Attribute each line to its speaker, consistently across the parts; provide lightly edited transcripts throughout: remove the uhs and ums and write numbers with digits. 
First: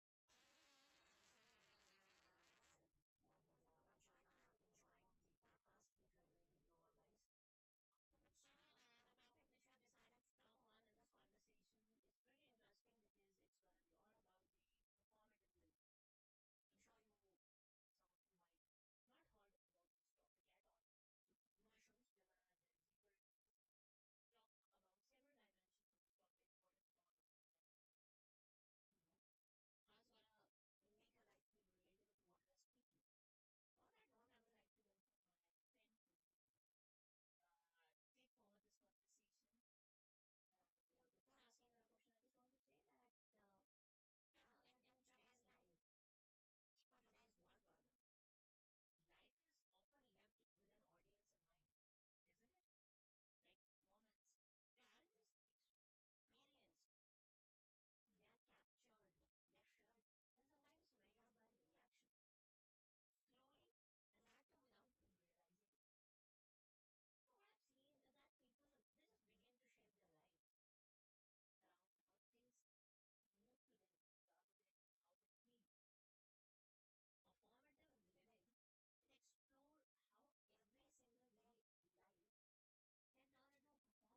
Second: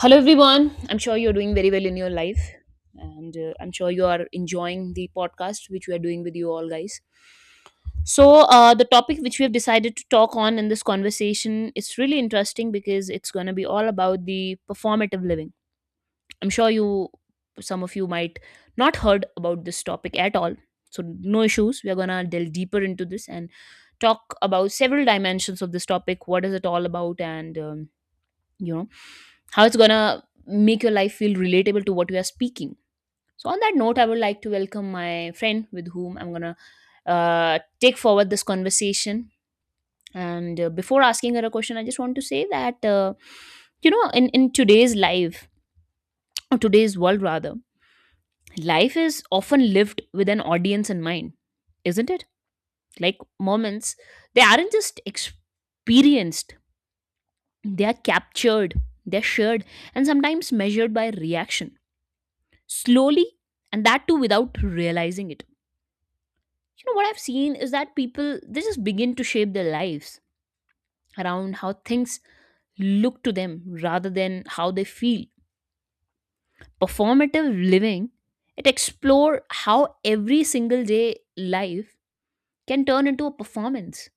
Speaker 1: Hello, everyone. I'm sure you're doing very well in your life,
Speaker 2: Trying to
Speaker 1: and
Speaker 2: try and
Speaker 1: I'm sure you
Speaker 2: keep
Speaker 1: are
Speaker 2: that
Speaker 1: enjoying the podcast which we are doing with
Speaker 2: us
Speaker 1: you all, guys.
Speaker 2: from going in the
Speaker 1: So, the
Speaker 2: doorways.
Speaker 1: topic which we have decided to talk on in this conversation is really interesting because it's going to be all about the performative living. I'm sure you, some of you, might not heard about this topic at all. So, no issues. We are going to delve deeper into this and talk about several dimensions of this topic. What is it all about? And you know how it's gonna make your life feel relatable to what you are speaking. So on that note, I would like to welcome my friend with whom I'm gonna take forward this conversation, and before asking her a question, I just want to say that in today's life, or today's world rather, life is often lived with an audience in mind, isn't it? Like moments, they aren't just experienced, they are captured, they're shared, and sometimes measured by reaction. Slowly, and that too without realizing it, you know what I've seen is that people, they just begin to shape their lives around how things look to them rather than how they feel. Performative living, it explore how every single day life can turn into a performance,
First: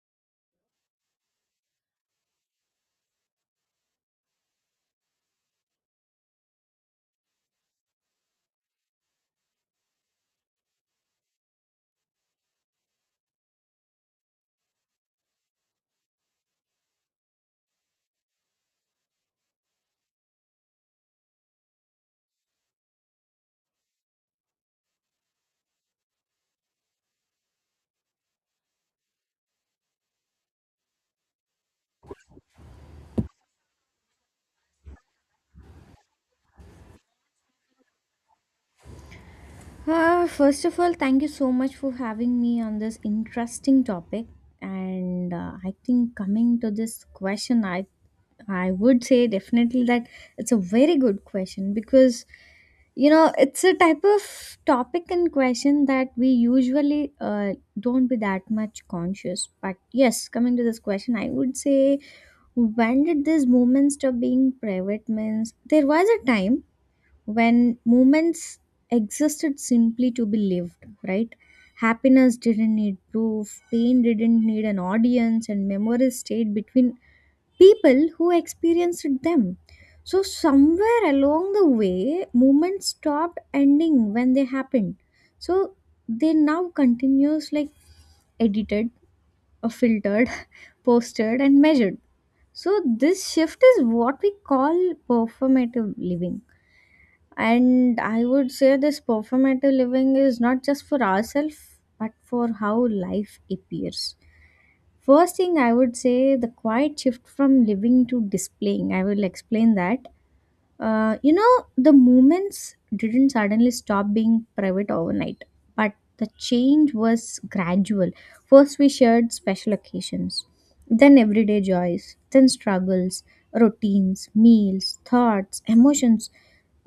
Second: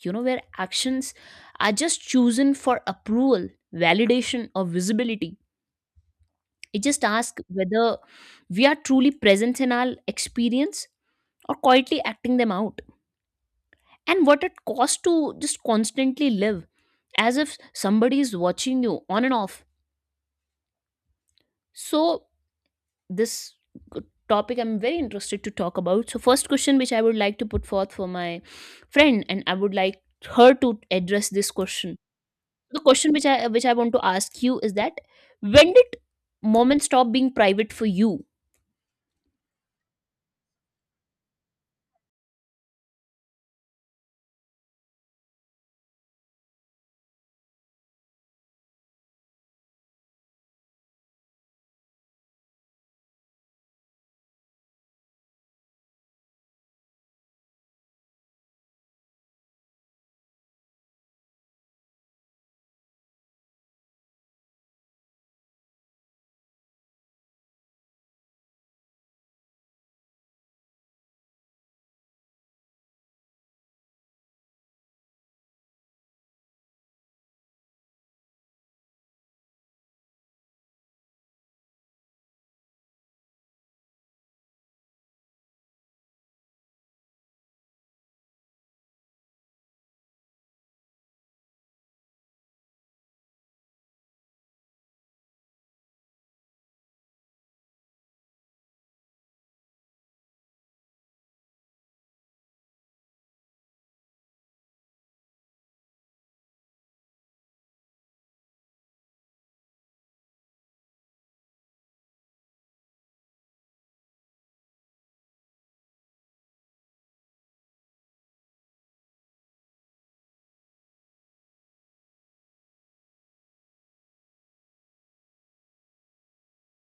Speaker 1: you know, where actions are just chosen for approval, validation, or visibility. It just asks whether we are truly present in our experience or quietly acting them out, and what it costs to just constantly live as if somebody is watching you on and off. So, this g- topic I'm very interested to talk about. So, first question which I would like to put forth for my friend, and I would like her to address this question. The question which I want to ask you is that when did moments stop being private for you?
Speaker 2: First of all, thank you so much for having me on this interesting topic. And I think coming to this question, I would say definitely that it's a very good question because you know it's a type of topic and question that we usually don't be that much conscious. But yes, coming to this question, I would say when did this movement stop being private means there was a time when moments existed simply to be lived, right? Happiness didn't need proof, pain didn't need an audience, and memories stayed between people who experienced them. So, somewhere along the way, moments stopped ending when they happened. So, they now continues like edited, or filtered, posted, and measured. So, this shift is what we call performative living, and I would say this performative living is not just for ourselves, but for how life appears. First thing, I would say the quiet shift from living to displaying. I will explain that. You know, the movements didn't suddenly stop being private overnight, but the change was gradual. First, we shared special occasions, then everyday joys, then struggles, routines, meals, thoughts, emotions.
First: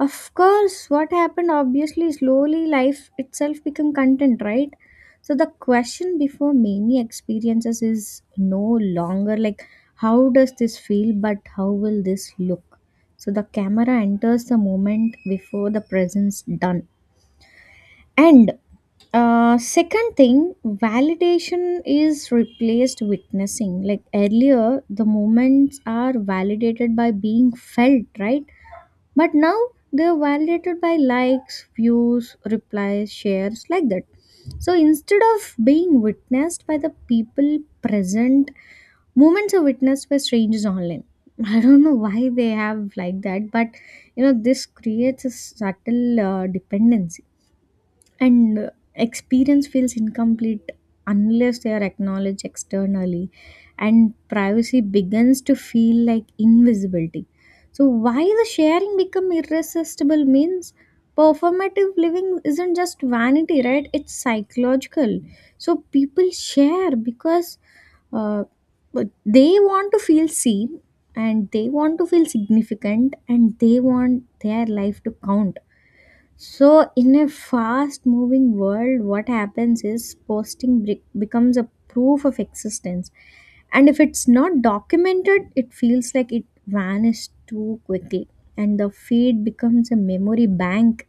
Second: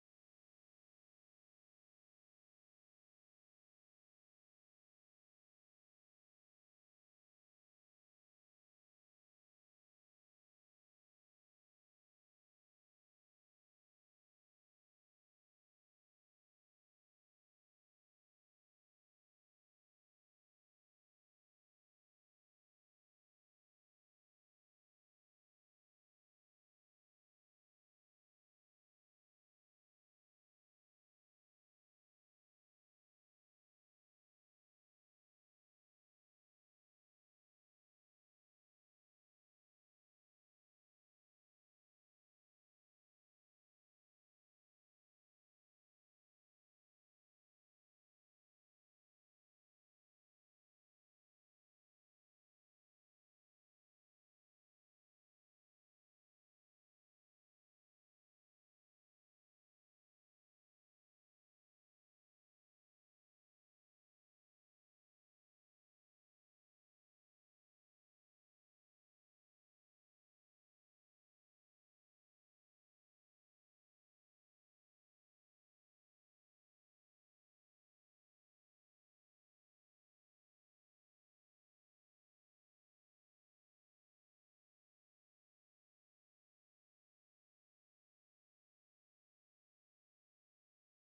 Speaker 2: Of course, what happened obviously slowly life itself became content, right? So the question before many experiences is no longer like how does this feel but how will this look? So the camera enters the moment before the presence done. And second thing, validation is replaced witnessing. Like earlier, the moments are validated by being felt, right? But now they are validated by likes, views, replies, shares, like that. So instead of being witnessed by the people present, moments are witnessed by strangers online. I don't know why they have like that, but you know, this creates a subtle dependency and experience feels incomplete unless they are acknowledged externally, and privacy begins to feel like invisibility. So why the sharing become irresistible means performative living isn't just vanity, right? It's psychological. So people share because uh, but they want to feel seen, and they want to feel significant, and they want their life to count. So, in a fast moving world, what happens is posting becomes a proof of existence. And if it's not documented, it feels like it vanished too quickly. And the feed becomes a memory bank,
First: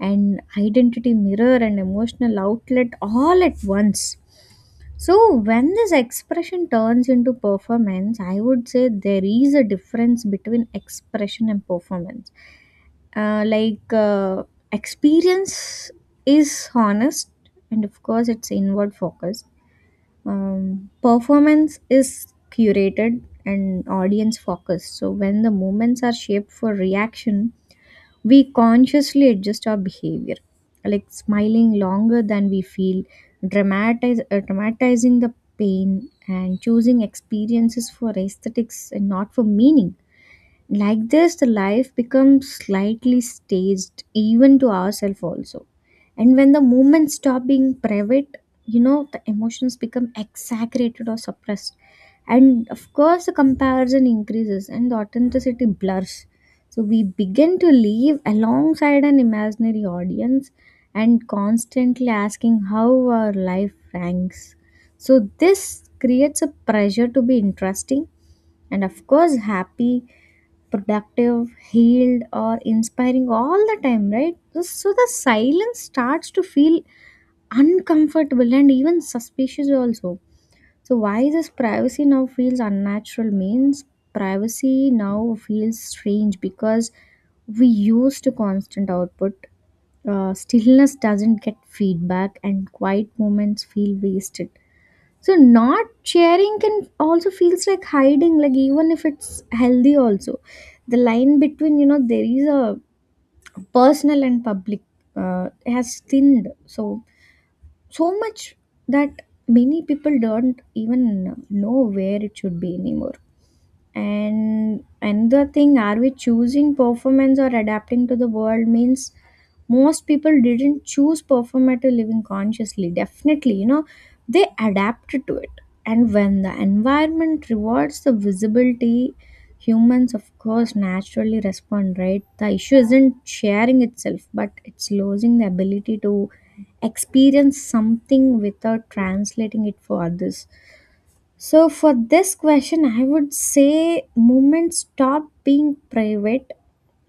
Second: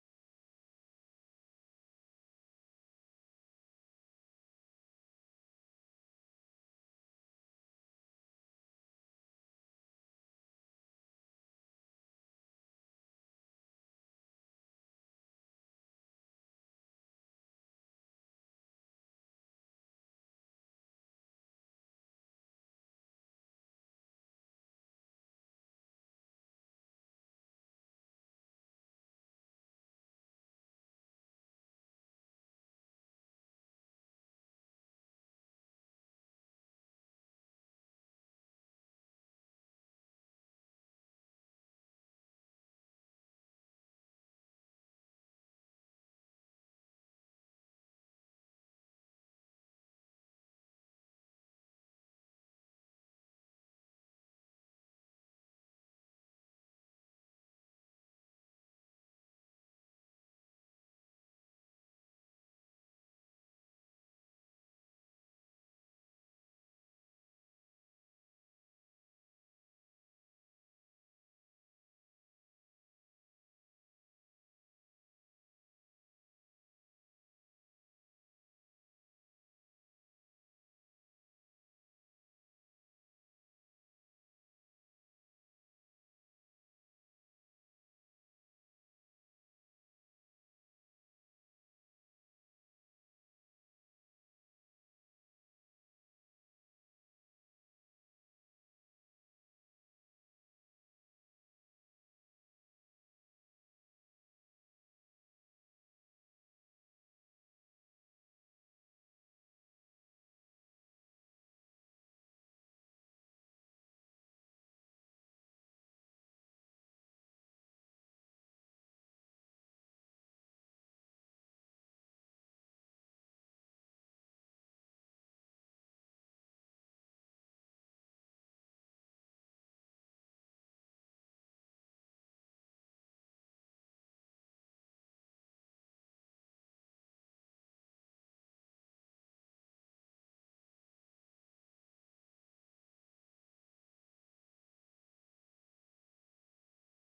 Speaker 2: an identity mirror, and emotional outlet all at once. So, when this expression turns into performance, I would say there is a difference between expression and performance. Uh, like uh, experience is honest, and of course it's inward focused. Performance is curated and audience focused. So when the moments are shaped for reaction, we consciously adjust our behavior, like smiling longer than we feel, dramatizing the pain, and choosing experiences for aesthetics and not for meaning. Like this, the life becomes slightly staged, even to ourselves also. And when the moments stop being private, you know, the emotions become exaggerated or suppressed. And of course, the comparison increases and the authenticity blurs. So we begin to live alongside an imaginary audience and constantly asking how our life ranks. So this creates a pressure to be interesting, and of course happy, productive, healed, or inspiring all the time, right? So the silence starts to feel uncomfortable and even suspicious also. So why this privacy now feels unnatural means privacy now feels strange because we used to constant output. Stillness doesn't get feedback and quiet moments feel wasted. So not sharing can also feels like hiding, like even if it's healthy also. The line between, you know, there is a personal and public has thinned. So so much that many people don't even know where it should be anymore. And another thing, are we choosing performance or adapting to the world means most people didn't choose performative living consciously. Definitely, you know, they adapted to it. And when the environment rewards the visibility, humans, of course, naturally respond, right? The issue isn't sharing itself, but it's losing the ability to experience something without translating it for others. So, for this question, I would say movements stop being private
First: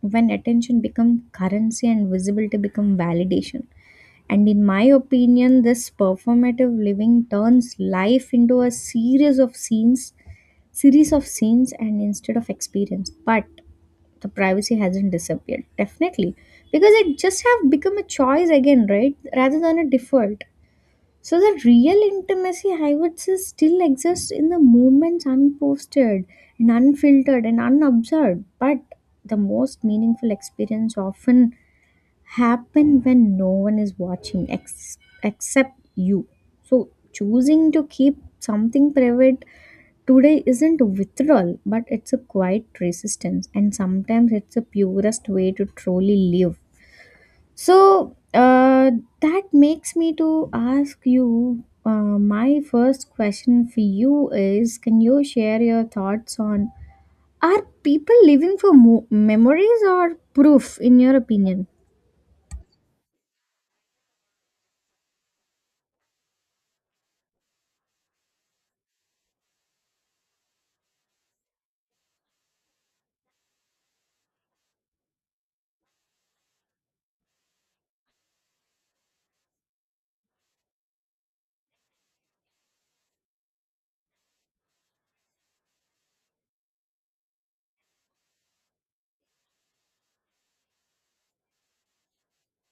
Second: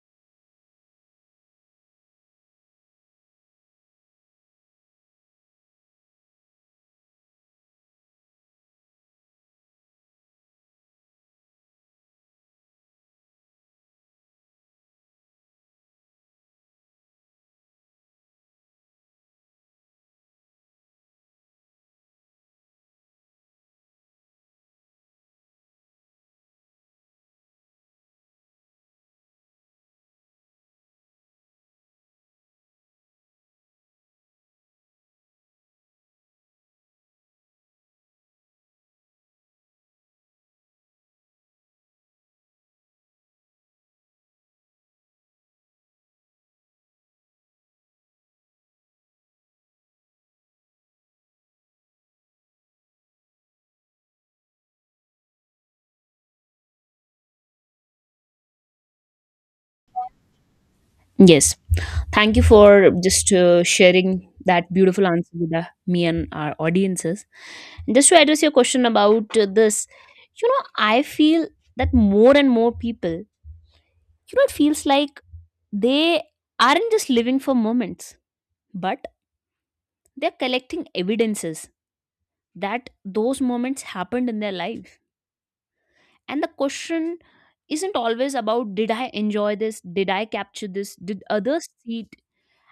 Speaker 2: when attention becomes currency and visibility become validation. And in my opinion, this performative living turns life into a series of scenes, and instead of experience. But the privacy hasn't disappeared, definitely, because it just have become a choice again, right? Rather than a default. So the real intimacy, I would say, still exists in the moments unposted and unfiltered and unobserved. But the most meaningful experience often happen when no one is watching except you. So choosing to keep something private today isn't withdrawal, but it's a quiet resistance, and sometimes it's the purest way to truly live. So that makes me to ask you. My first question for you is: can you share your thoughts on are people living for memories or proof? In your
Speaker 1: Yes.
Speaker 2: opinion,
Speaker 1: Thank you for just sharing that beautiful answer with me and our audiences. And just to address your question about this, you know, I feel that more and more people, you know, it feels like they aren't just living for moments, but they're collecting evidences that those moments happened in their life. And the question isn't always about did I enjoy this? Did I capture this? Did others see it?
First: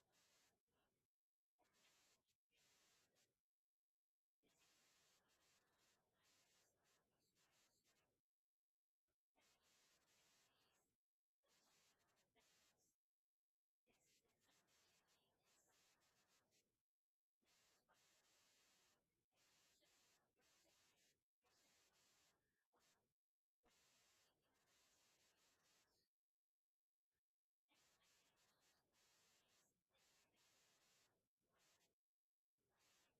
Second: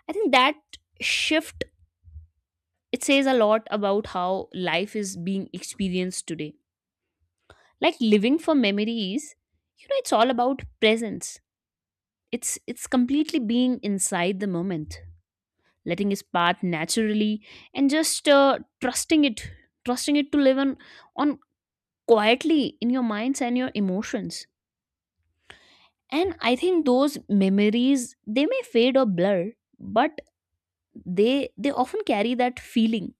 Speaker 1: I think that shift, it says a lot about how life is being experienced today. Like living for memories, you know, it's all about presence. It's completely being inside the moment, letting it path naturally, and just trusting it to live on on quietly in your minds and your emotions. And I think those memories, they may fade or blur, but they often carry that feeling,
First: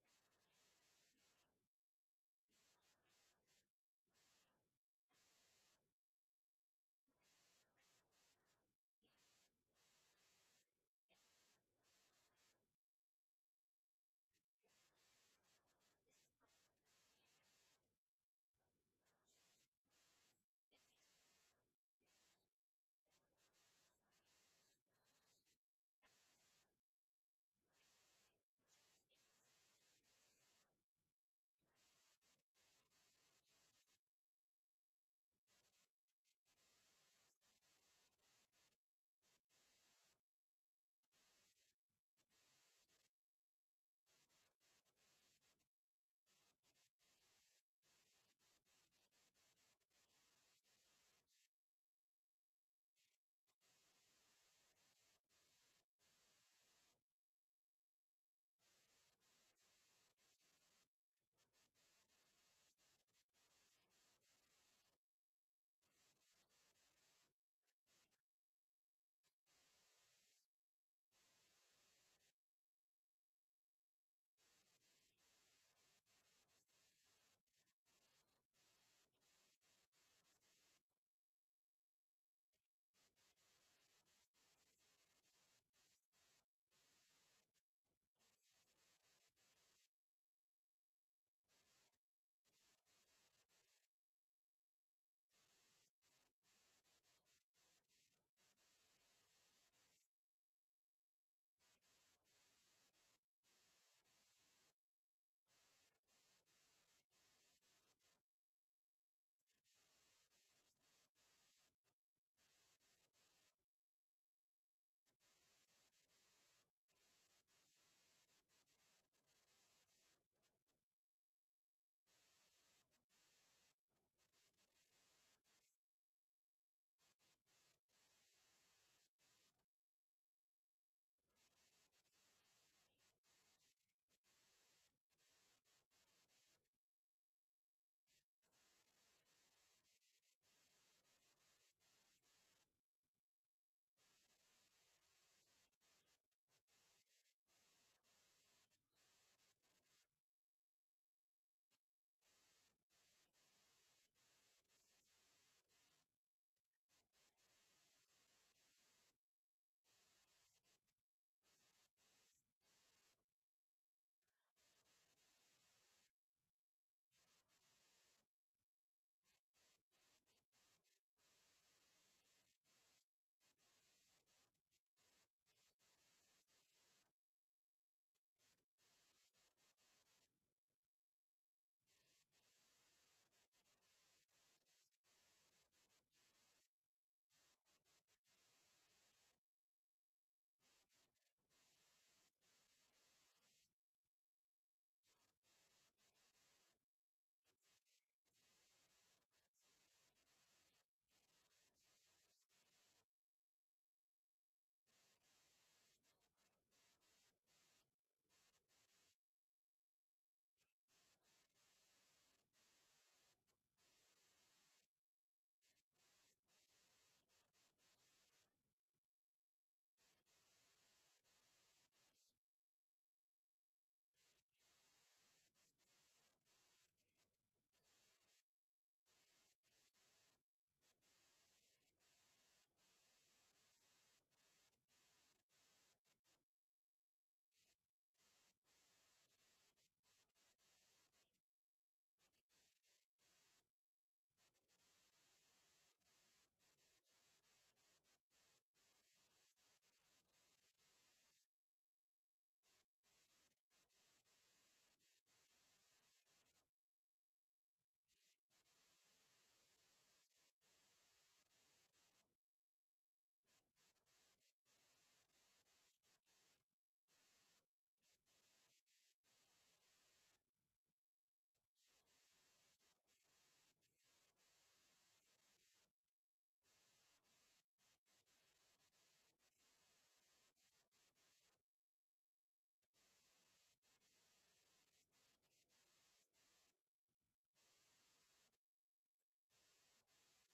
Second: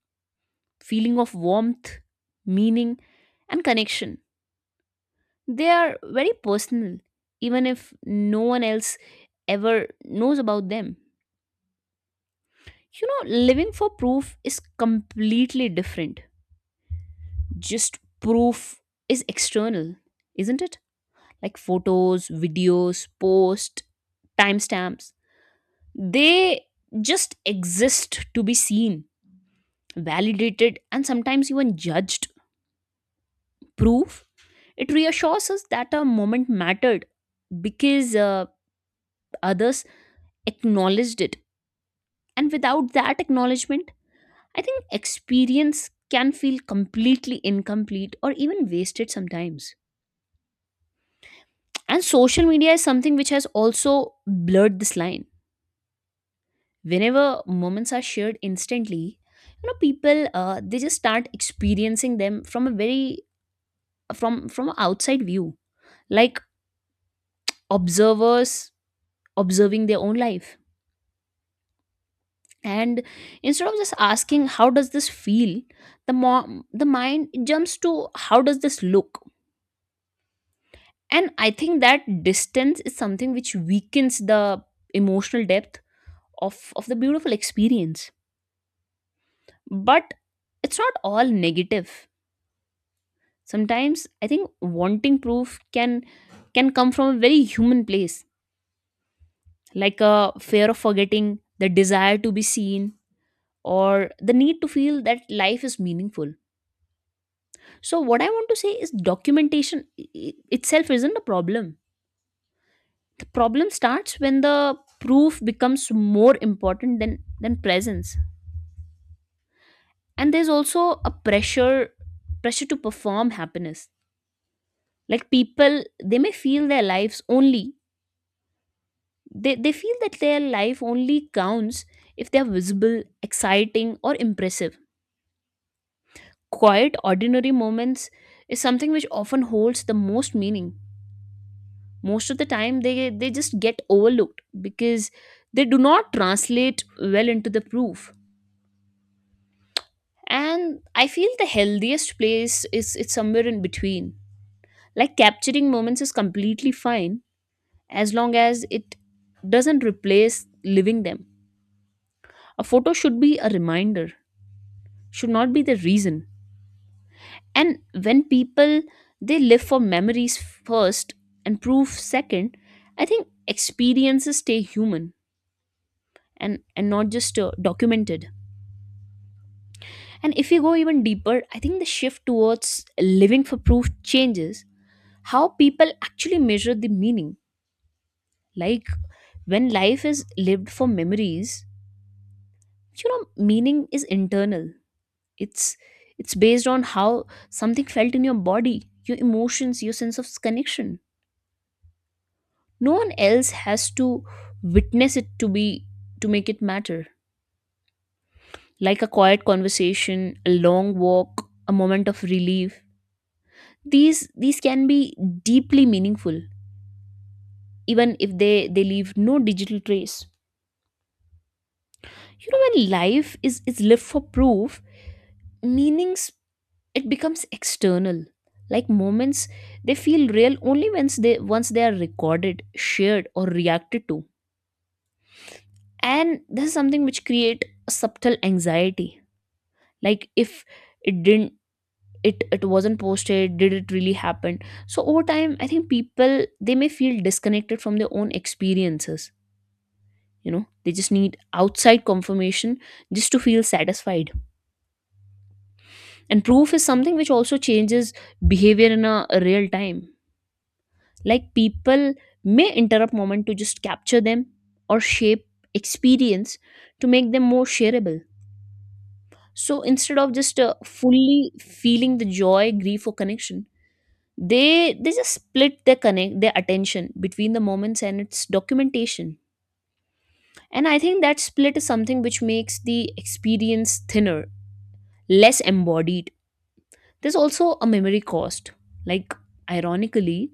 Speaker 1: feeling of warmth, meaning, and connection. They are very personal, even if no one else ever knows about them. You know, living for proof is completely different. Just proof is external, isn't it? Like photos, videos, posts, timestamps. They just exist to be seen, validated, and sometimes even judged. Proof, it reassures us that a moment mattered because others acknowledged it. And without that acknowledgement, I think experience can feel completely incomplete or even wasted sometimes. And social media is something which has also blurred this line. Whenever moments are shared instantly, you know, people they just start experiencing them from a very from a outside view, like observers observing their own life. And instead of just asking how does this feel, the the mind jumps to how does this look. And I think that distance is something which weakens the emotional depth of the beautiful experience. But it's not all negative. Sometimes I think wanting proof can come from a very human place, like a fear of forgetting, the desire to be seen, or the need to feel that life is meaningful. So what I want to say is documentation itself isn't a problem. Problem starts when the proof becomes more important than presence. And there's also a pressure, pressure to perform happiness. Like people, they may feel their lives only, they feel that their life only counts if they're visible, exciting, or impressive. Quiet ordinary moments is something which often holds the most meaning. Most of the time they just get overlooked because they do not translate well into the proof. And I feel the healthiest place is, it's somewhere in between. Like capturing moments is completely fine as long as it doesn't replace living them. A photo should be a reminder, should not be the reason. And when people, they live for memories first and proof second, I think experiences stay human, and not just documented. And if you go even deeper, I think the shift towards living for proof changes how people actually measure the meaning. Like when life is lived for memories, you know, meaning is internal. It's it's based on how something felt in your body, your emotions, your sense of connection. No one else has to witness it to be, to make it matter. Like a quiet conversation, a long walk, a moment of relief. These can be deeply meaningful, even if they leave no digital trace. You know, when life is lived for proof, meanings, it becomes external. Like moments, they feel real only once they are recorded, shared, or reacted to. And this is something which create a subtle anxiety. Like if it didn't it wasn't posted, did it really happen? So over time, I think people, they may feel disconnected from their own experiences. You know, they just need outside confirmation just to feel satisfied. And proof is something which also changes behavior in a real time. Like people may interrupt moment to just capture them or shape experience to make them more shareable. So instead of just fully feeling the joy, grief, or connection, they just split their connect their attention between the moments and its documentation. And I think that split is something which makes the experience thinner, less embodied. There's also a memory cost. Like ironically,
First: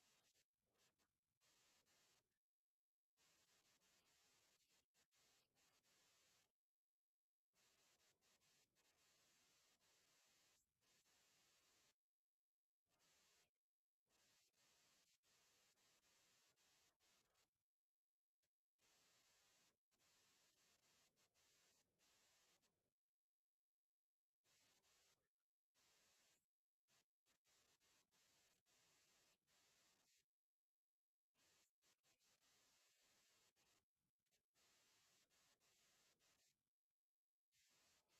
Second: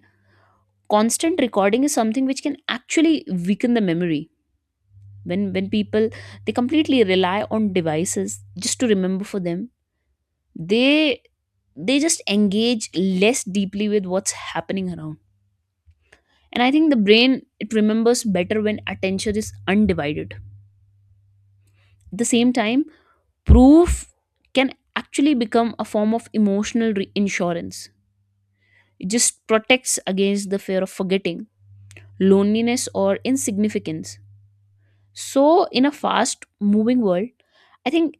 Speaker 1: constant recording is something which can actually weaken the memory. When people, they completely rely on devices just to remember for them, they just engage less deeply with what's happening around. And I think the brain, it remembers better when attention is undivided. At the same time, proof can actually become a form of emotional insurance. It just protects against the fear of forgetting, loneliness, or insignificance. So, in a fast moving world, I think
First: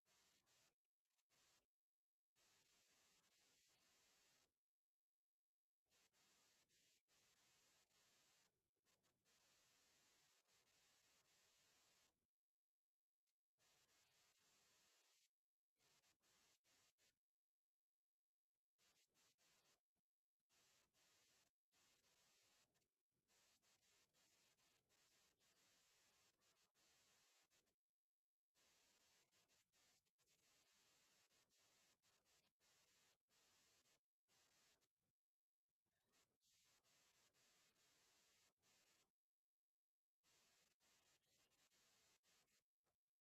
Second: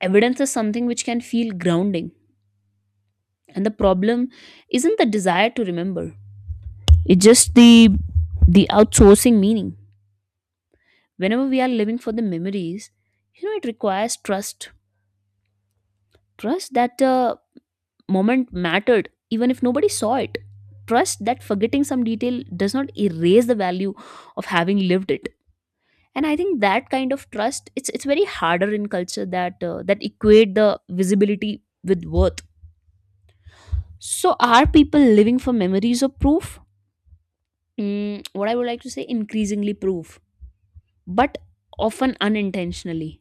Speaker 1: evidence is something which can feel grounding. And the problem isn't the desire to remember. It's just the outsourcing meaning. Whenever we are living for the memories, you know, it requires trust. Trust that the moment mattered even if nobody saw it. Trust that forgetting some detail does not erase the value of having lived it. And I think that kind of trust, it's very harder in culture that that equate the visibility with worth. So are people living for memories or proof? What I would like to say, increasingly proof, but often unintentionally.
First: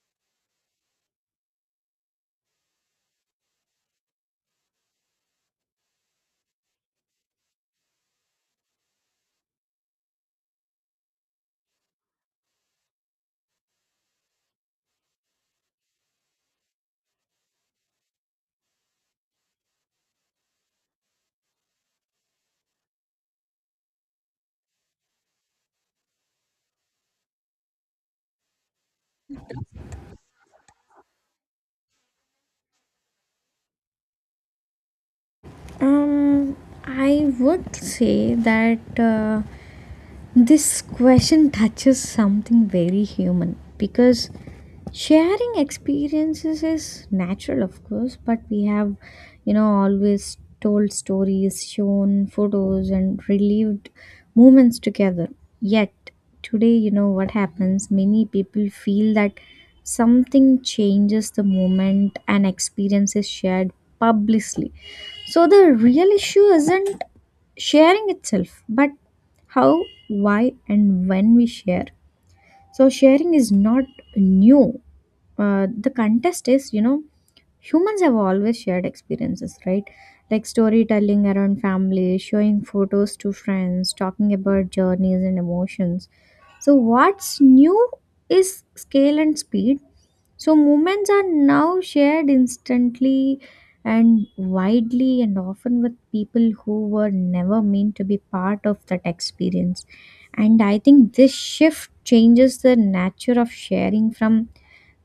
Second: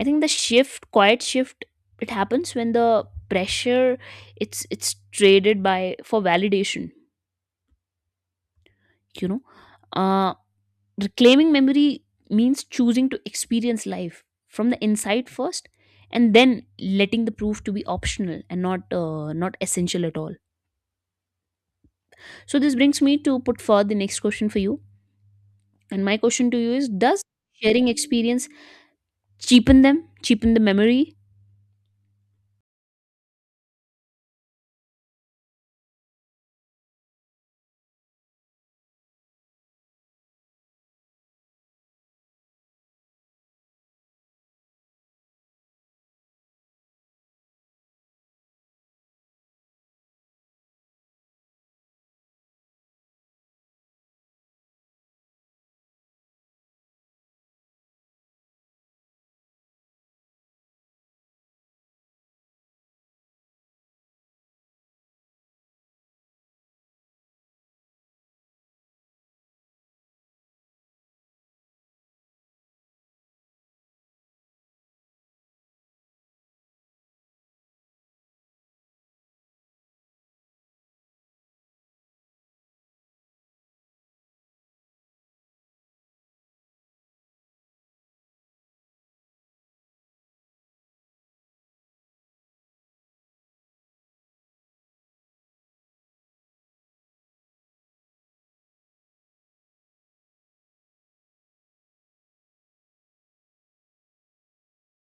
Speaker 1: I think the shift, quiet shift, it happens when the pressure, it's traded by for validation, you know. uh, Reclaiming memory means choosing to experience life from the inside first, and then letting the proof to be optional and not not essential at all. So this brings me to put forward the next question for you. And my question to you is, does sharing experience cheapen them, cheapen the memory?
Speaker 2: Um, I would say that. Uh, This question touches something very human because sharing experiences is natural, of course, but we have, you know, always told stories, shown photos, and relived moments together. Yet, today, you know, what happens? Many people feel that something changes the moment an experience is shared publicly. So, the real issue isn't sharing itself but how why and when we share. So sharing is not new. The contest is you know humans have always shared experiences, right? Like storytelling around family, showing photos to friends, talking about journeys and emotions. So what's new is scale and speed. So moments are now shared instantly and widely and often with people who were never meant to be part of that experience. And I think this shift changes the nature of sharing from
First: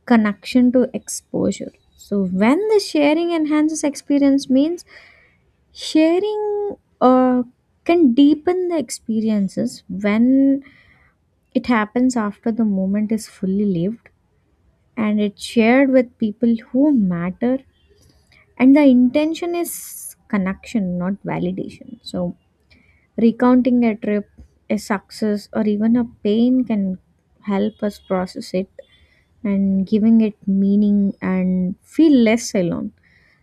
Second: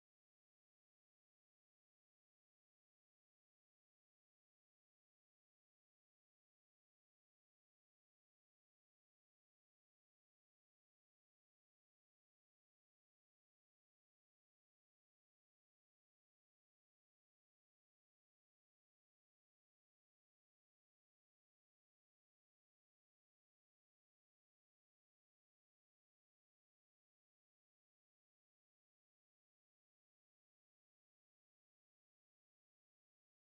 Speaker 2: connection to exposure. So when the sharing enhances experience means sharing can deepen the experiences when it happens after the moment is fully lived and it's shared with people who matter and the intention is connection not validation. So recounting a trip, a success, or even a pain can help us process it and giving it meaning and feel less alone.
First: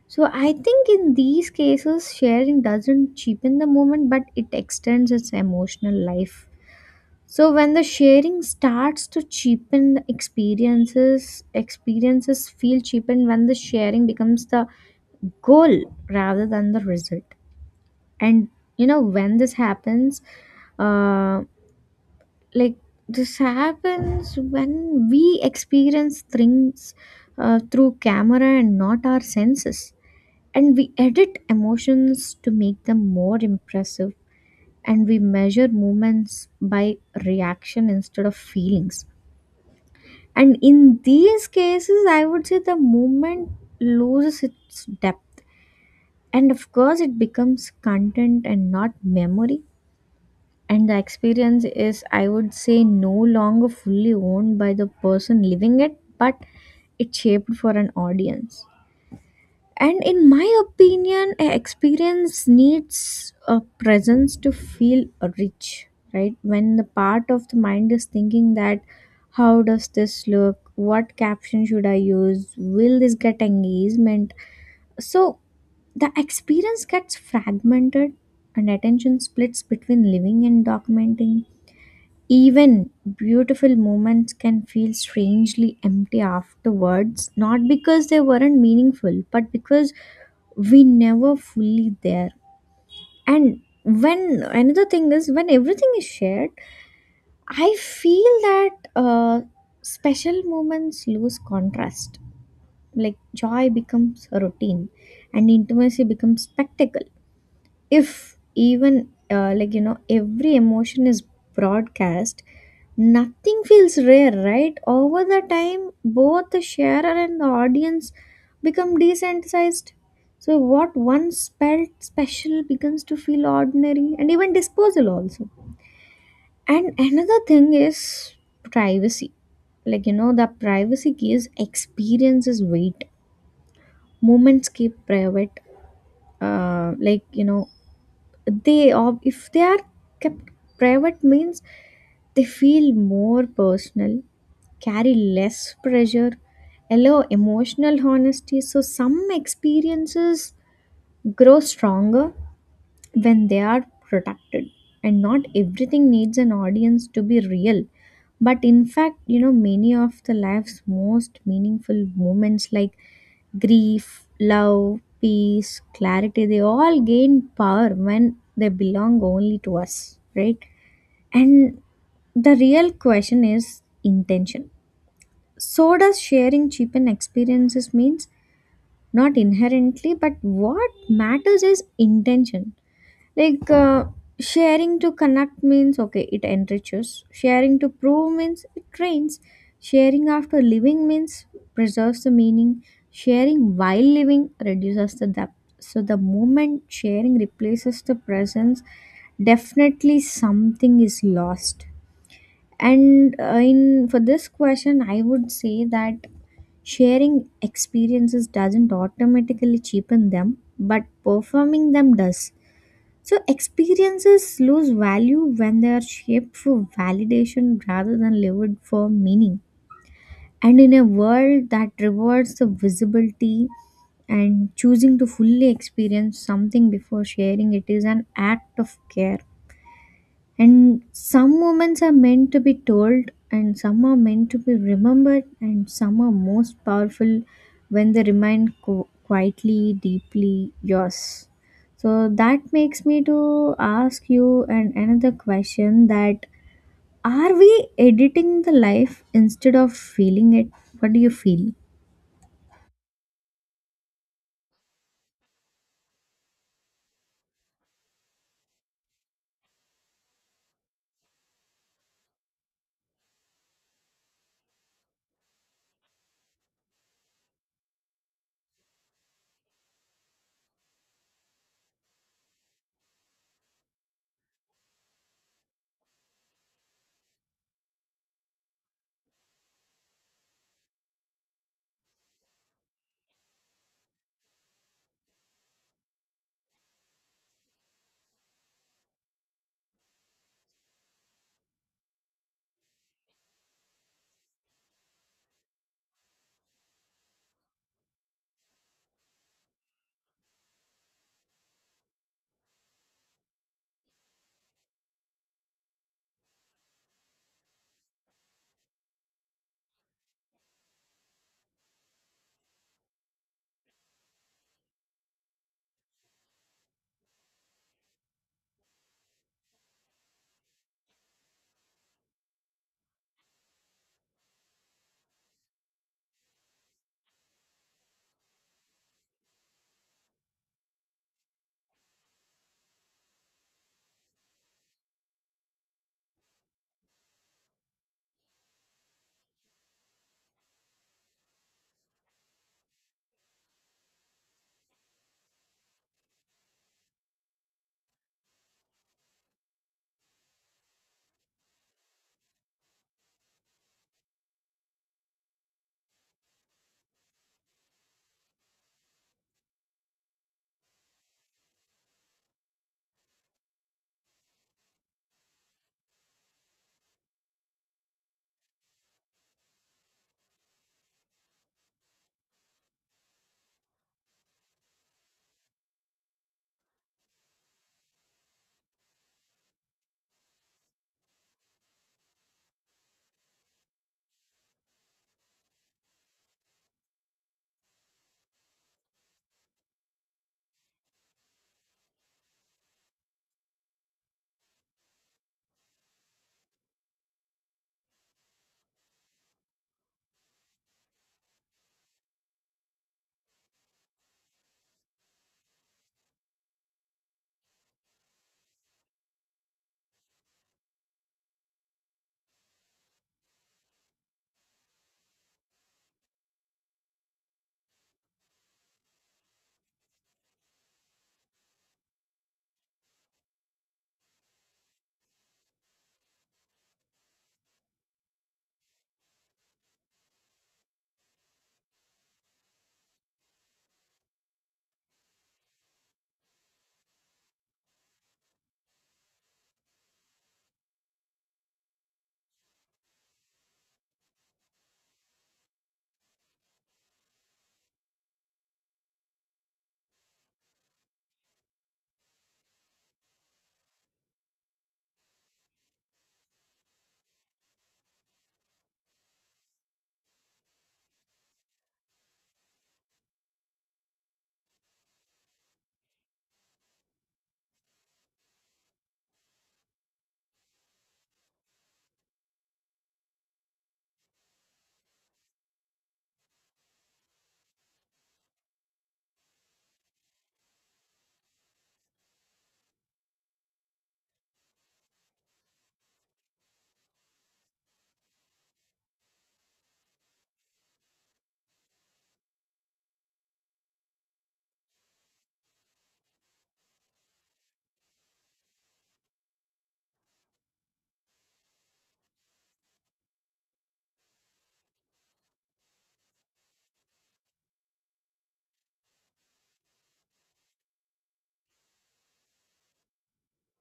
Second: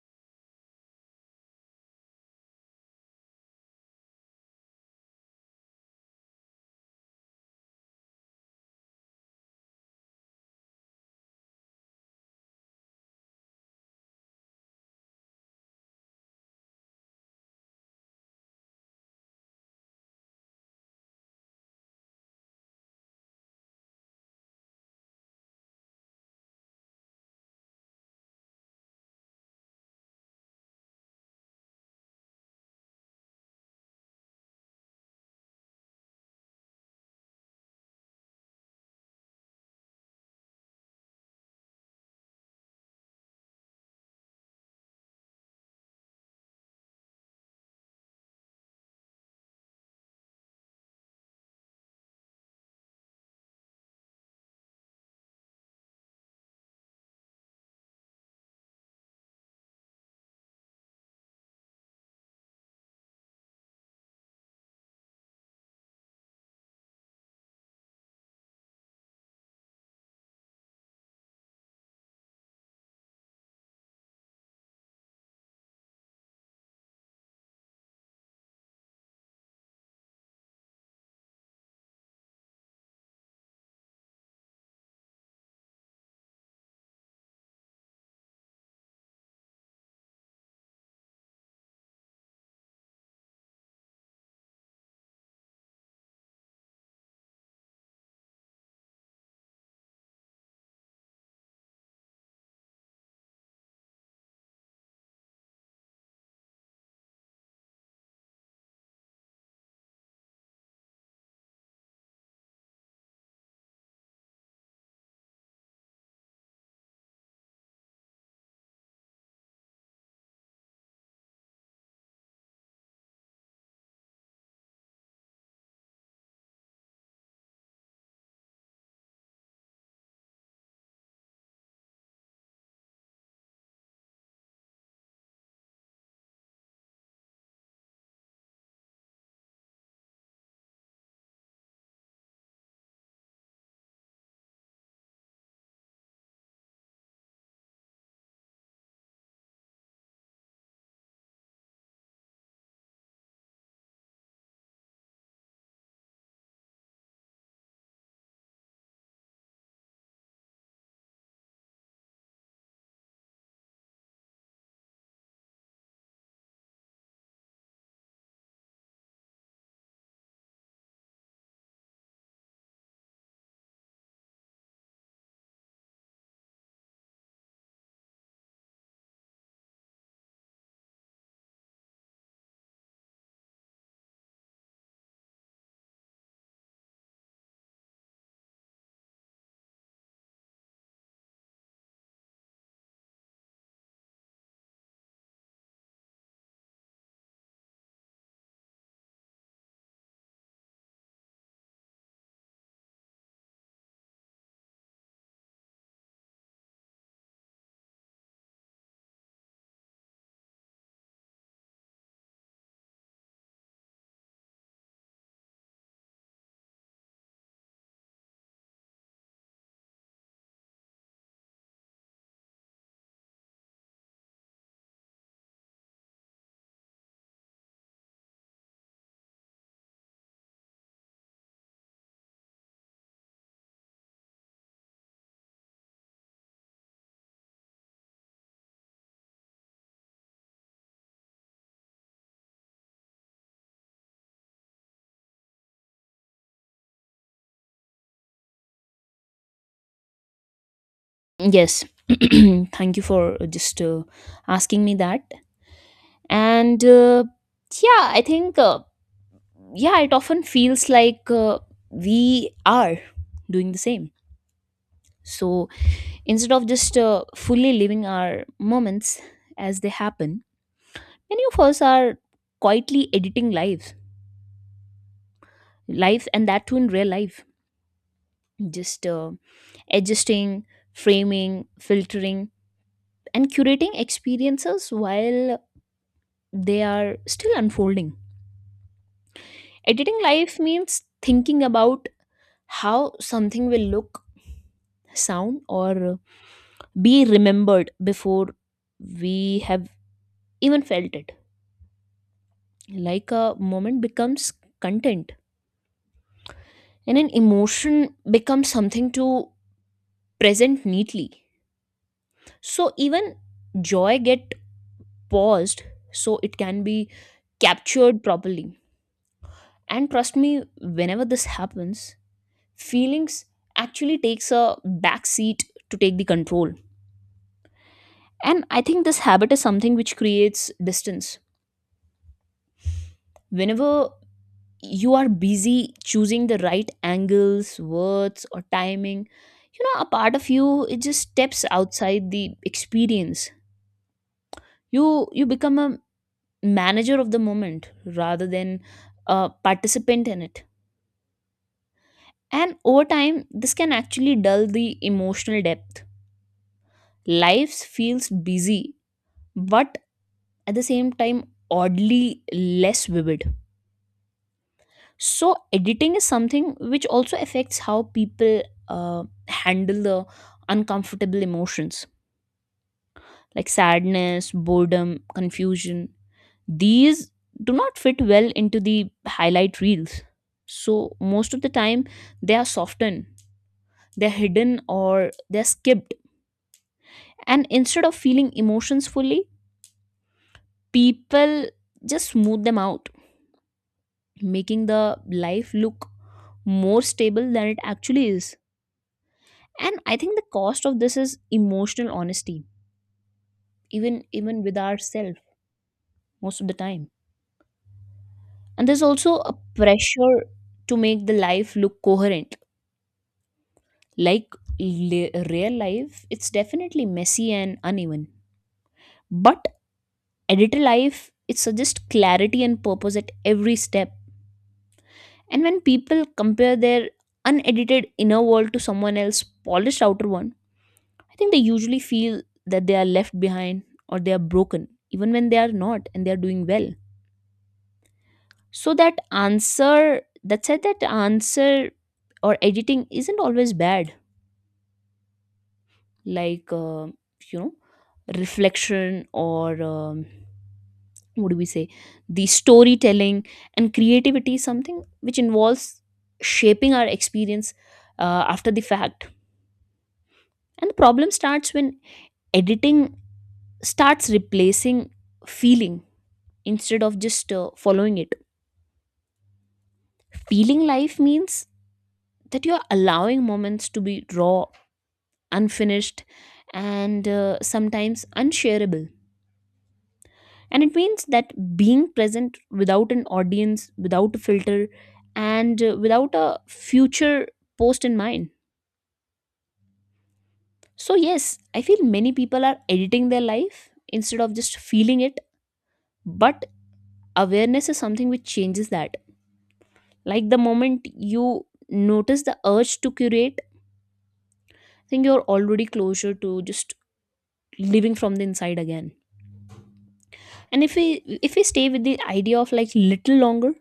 Speaker 2: So I think in these cases sharing doesn't cheapen the moment but it extends its emotional life. So when the sharing starts to cheapen the experiences, experiences feel cheapened when the sharing becomes the goal rather than the result. And you know when this happens, uh, like this happens when we experience things through camera and not our senses. And we edit emotions to make them more impressive. And we measure movements by reaction instead of feelings. And in these cases, I would say the movement loses its depth. And of course, it becomes content and not memory. And the experience is, I would say, no longer fully owned by the person living it, but it's shaped for an audience. And in my opinion a experience needs a presence to feel rich, right? When the part of the mind is thinking that how does this look, what caption should I use, will this get engagement, so the experience gets fragmented and attention splits between living and documenting. Even beautiful moments can feel strangely empty afterwards, not because they weren't meaningful, but because we never fully there. And when another thing is, when everything is shared, I feel that special moments lose contrast. Like joy becomes a routine and intimacy becomes spectacle if even like you know every emotion is broadcast, nothing feels rare, right? Over the time both the sharer and the audience become desensitized. So what once felt special becomes to feel ordinary and even disposal also. And another thing is privacy, like you know the privacy gives experiences weight. Moments keep private, like you know they if they are kept private means they feel more personal, carry less pressure, allow emotional honesty. So some experiences grow stronger when they are protected, and not everything needs an audience to be real. But in fact you know many of the life's most meaningful moments like grief, love, peace, clarity, they all gain power when they belong only to us, right? And the real question is intention. So does sharing cheapen experiences means not inherently, but what matters is intention. Like uh, sharing to connect means okay, it enriches. Sharing to prove means it trains. Sharing after living means preserves the meaning. Sharing while living reduces the depth. So the moment sharing replaces the presence, definitely something is lost. And in for this question, I would say that sharing experiences doesn't automatically cheapen them, but performing them does. So experiences lose value when they are shaped for validation rather than lived for meaning. And in a world that rewards the visibility and choosing to fully experience something before sharing it is an act of care. And some moments are meant to be told, and some are meant to be remembered, and some are most powerful when they remain quietly, deeply yours. So that makes me to ask you and another question that are we editing the life instead of feeling it? What do you feel?
Speaker 1: Yes. Thank you for just asking me that. And yeah, I think yeah, it often feels like we are doing the same. So instead of just fully living our moments as they happen, many of us are quietly editing lives, life, and that too in real life. Just adjusting, framing, filtering, and curating experiences while they are still unfolding. Editing life means thinking about how something will look, sound, or be remembered before we have even felt it. Like a moment becomes content and an emotion becomes something to present neatly. So even joy get paused so it can be captured properly. And trust me, whenever this happens, feelings actually takes a back seat to take the control. And I think this habit is something which creates distance. Whenever you are busy choosing the right angles, words, or timing, you know, a part of you, it just steps outside the experience. You become a manager of the moment rather than a participant in it. And over time, this can actually dull the emotional depth. Life feels busy, but at the same time, oddly less vivid. So editing is something which also affects how people handle the uncomfortable emotions like sadness, boredom, confusion. These do not fit well into the highlight reels, so most of the time they are softened, they're hidden, or they're skipped. And instead of feeling emotions fully, people just smooth them out, making the life look more stable than it actually is. And I think the cost of this is emotional honesty, even with ourselves, most of the time. And there's also a pressure to make the life look coherent. Like, real life, it's definitely messy and uneven, but editor life, it suggests clarity and purpose at every step. And when people compare their unedited inner world to someone else's polished outer one, I think they usually feel that they are left behind or they are broken, even when they are not and they are doing well. So that answer, that said that answer, or editing isn't always bad. Like, you know reflection, or what do we say, the storytelling and creativity is something which involves shaping our experience after the fact. And the problem starts when editing starts replacing feeling instead of just following it. Feeling life means that you're allowing moments to be raw, unfinished, and sometimes unshareable. And it means that being present without an audience, without a filter, and without a future post in mind. So, yes, I feel many people are editing their life instead of just feeling it, but awareness is something which changes that. Like the moment you notice the urge to curate, I think you're already closer to just living from the inside again. And if we stay with the idea of like little longer,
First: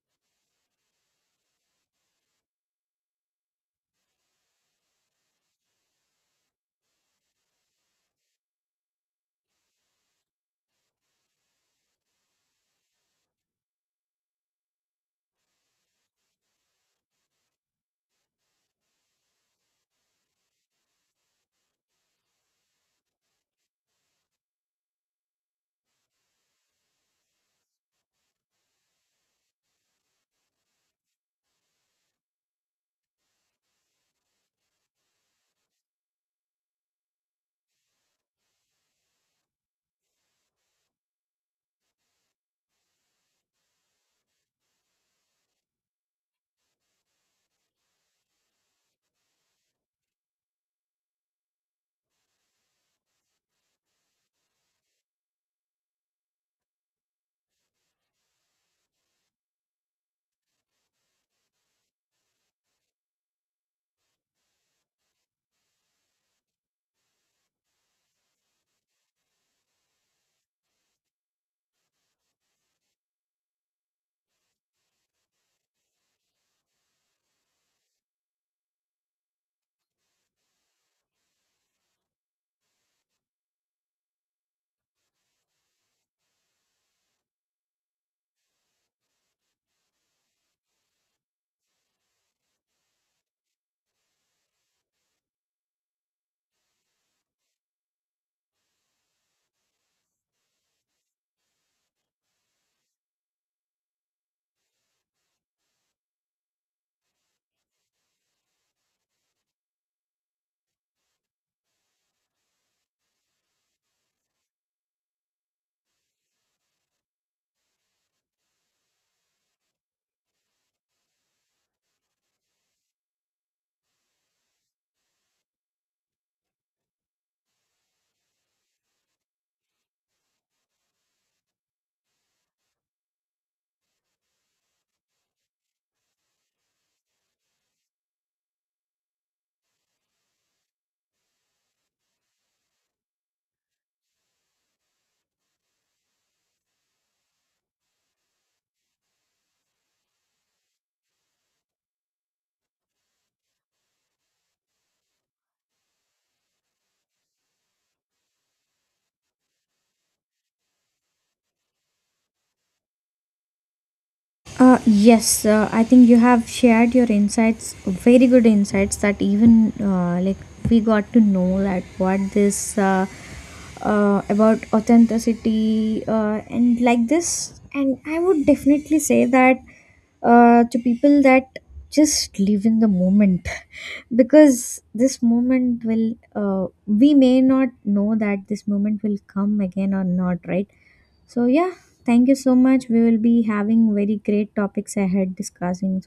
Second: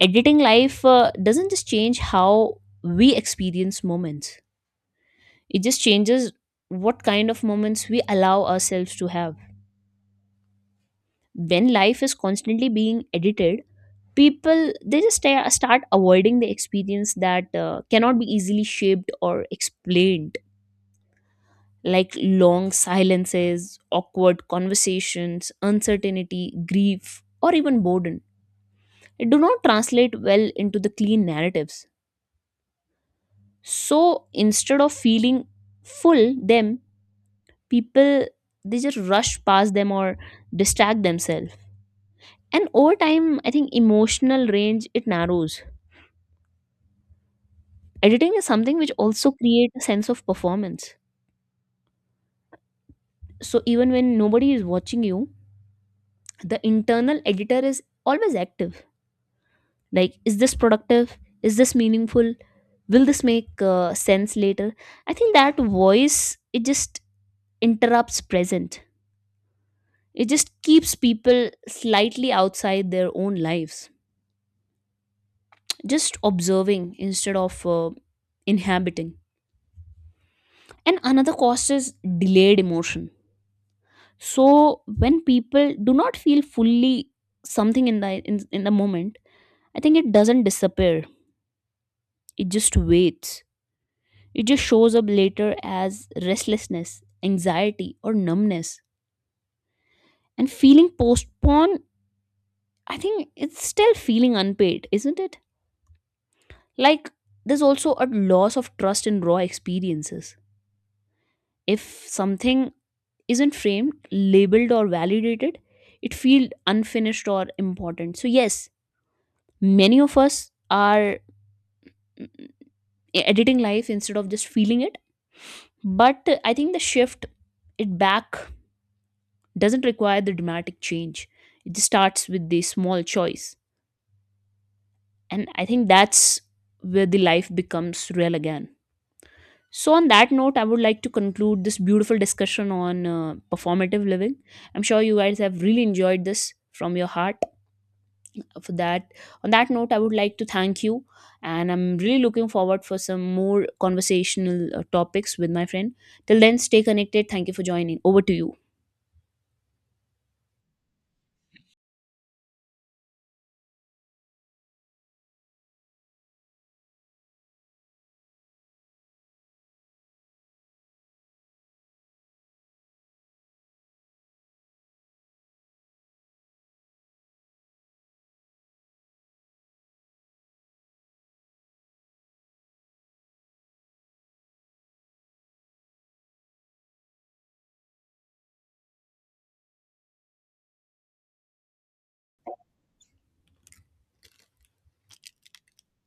Speaker 1: editing life doesn't just change how we experience moments, it just changes what kind of moments we allow ourselves to have. When life is constantly being edited, people, they just start avoiding the experience that cannot be easily shaped or explained, like long silences, awkward conversations, uncertainty, grief, or even boredom. It do not translate well into the clean narratives. So instead of feeling full them, people, they just rush past them or distract themselves. And over time, I think emotional range, it narrows. Editing is something which also creates a sense of performance. So even when nobody is watching you, the internal editor is always active. Like, is this productive? Is this meaningful? Will this make sense later? I think that voice, it just interrupts present. It just keeps people slightly outside their own lives, just observing instead of inhabiting. And another cost is delayed emotion. So when people do not feel fully something in in the moment, I think it doesn't disappear. It just waits. It just shows up later as restlessness, anxiety, or numbness. And feeling postponed, I think it's still feeling unpaid, isn't it? Like, there's also a loss of trust in raw experiences. If something isn't framed, labeled, or validated, it feels unfinished or important. So, yes, many of us are editing life instead of just feeling it. But I think the shift it back doesn't require the dramatic change. It just starts with the small choice. And I think that's where the life becomes real again. So, on that note, I would like to conclude this beautiful discussion on performative living. I'm sure you guys have really enjoyed this from your heart. For that, on that note, I would like to thank you, and I'm really looking forward for some more conversational topics with my friend. Till then, stay connected. Thank you for joining. Over to you.
Speaker 2: Yes, I think you have shared your insights, very good insights that even like we got to know that what this about authenticity and like this. And I would definitely say that to people that just live in the moment because this moment will, we may not know that this moment will come again or not, right? So yeah, thank you so much. We will be having very great topics ahead discussing.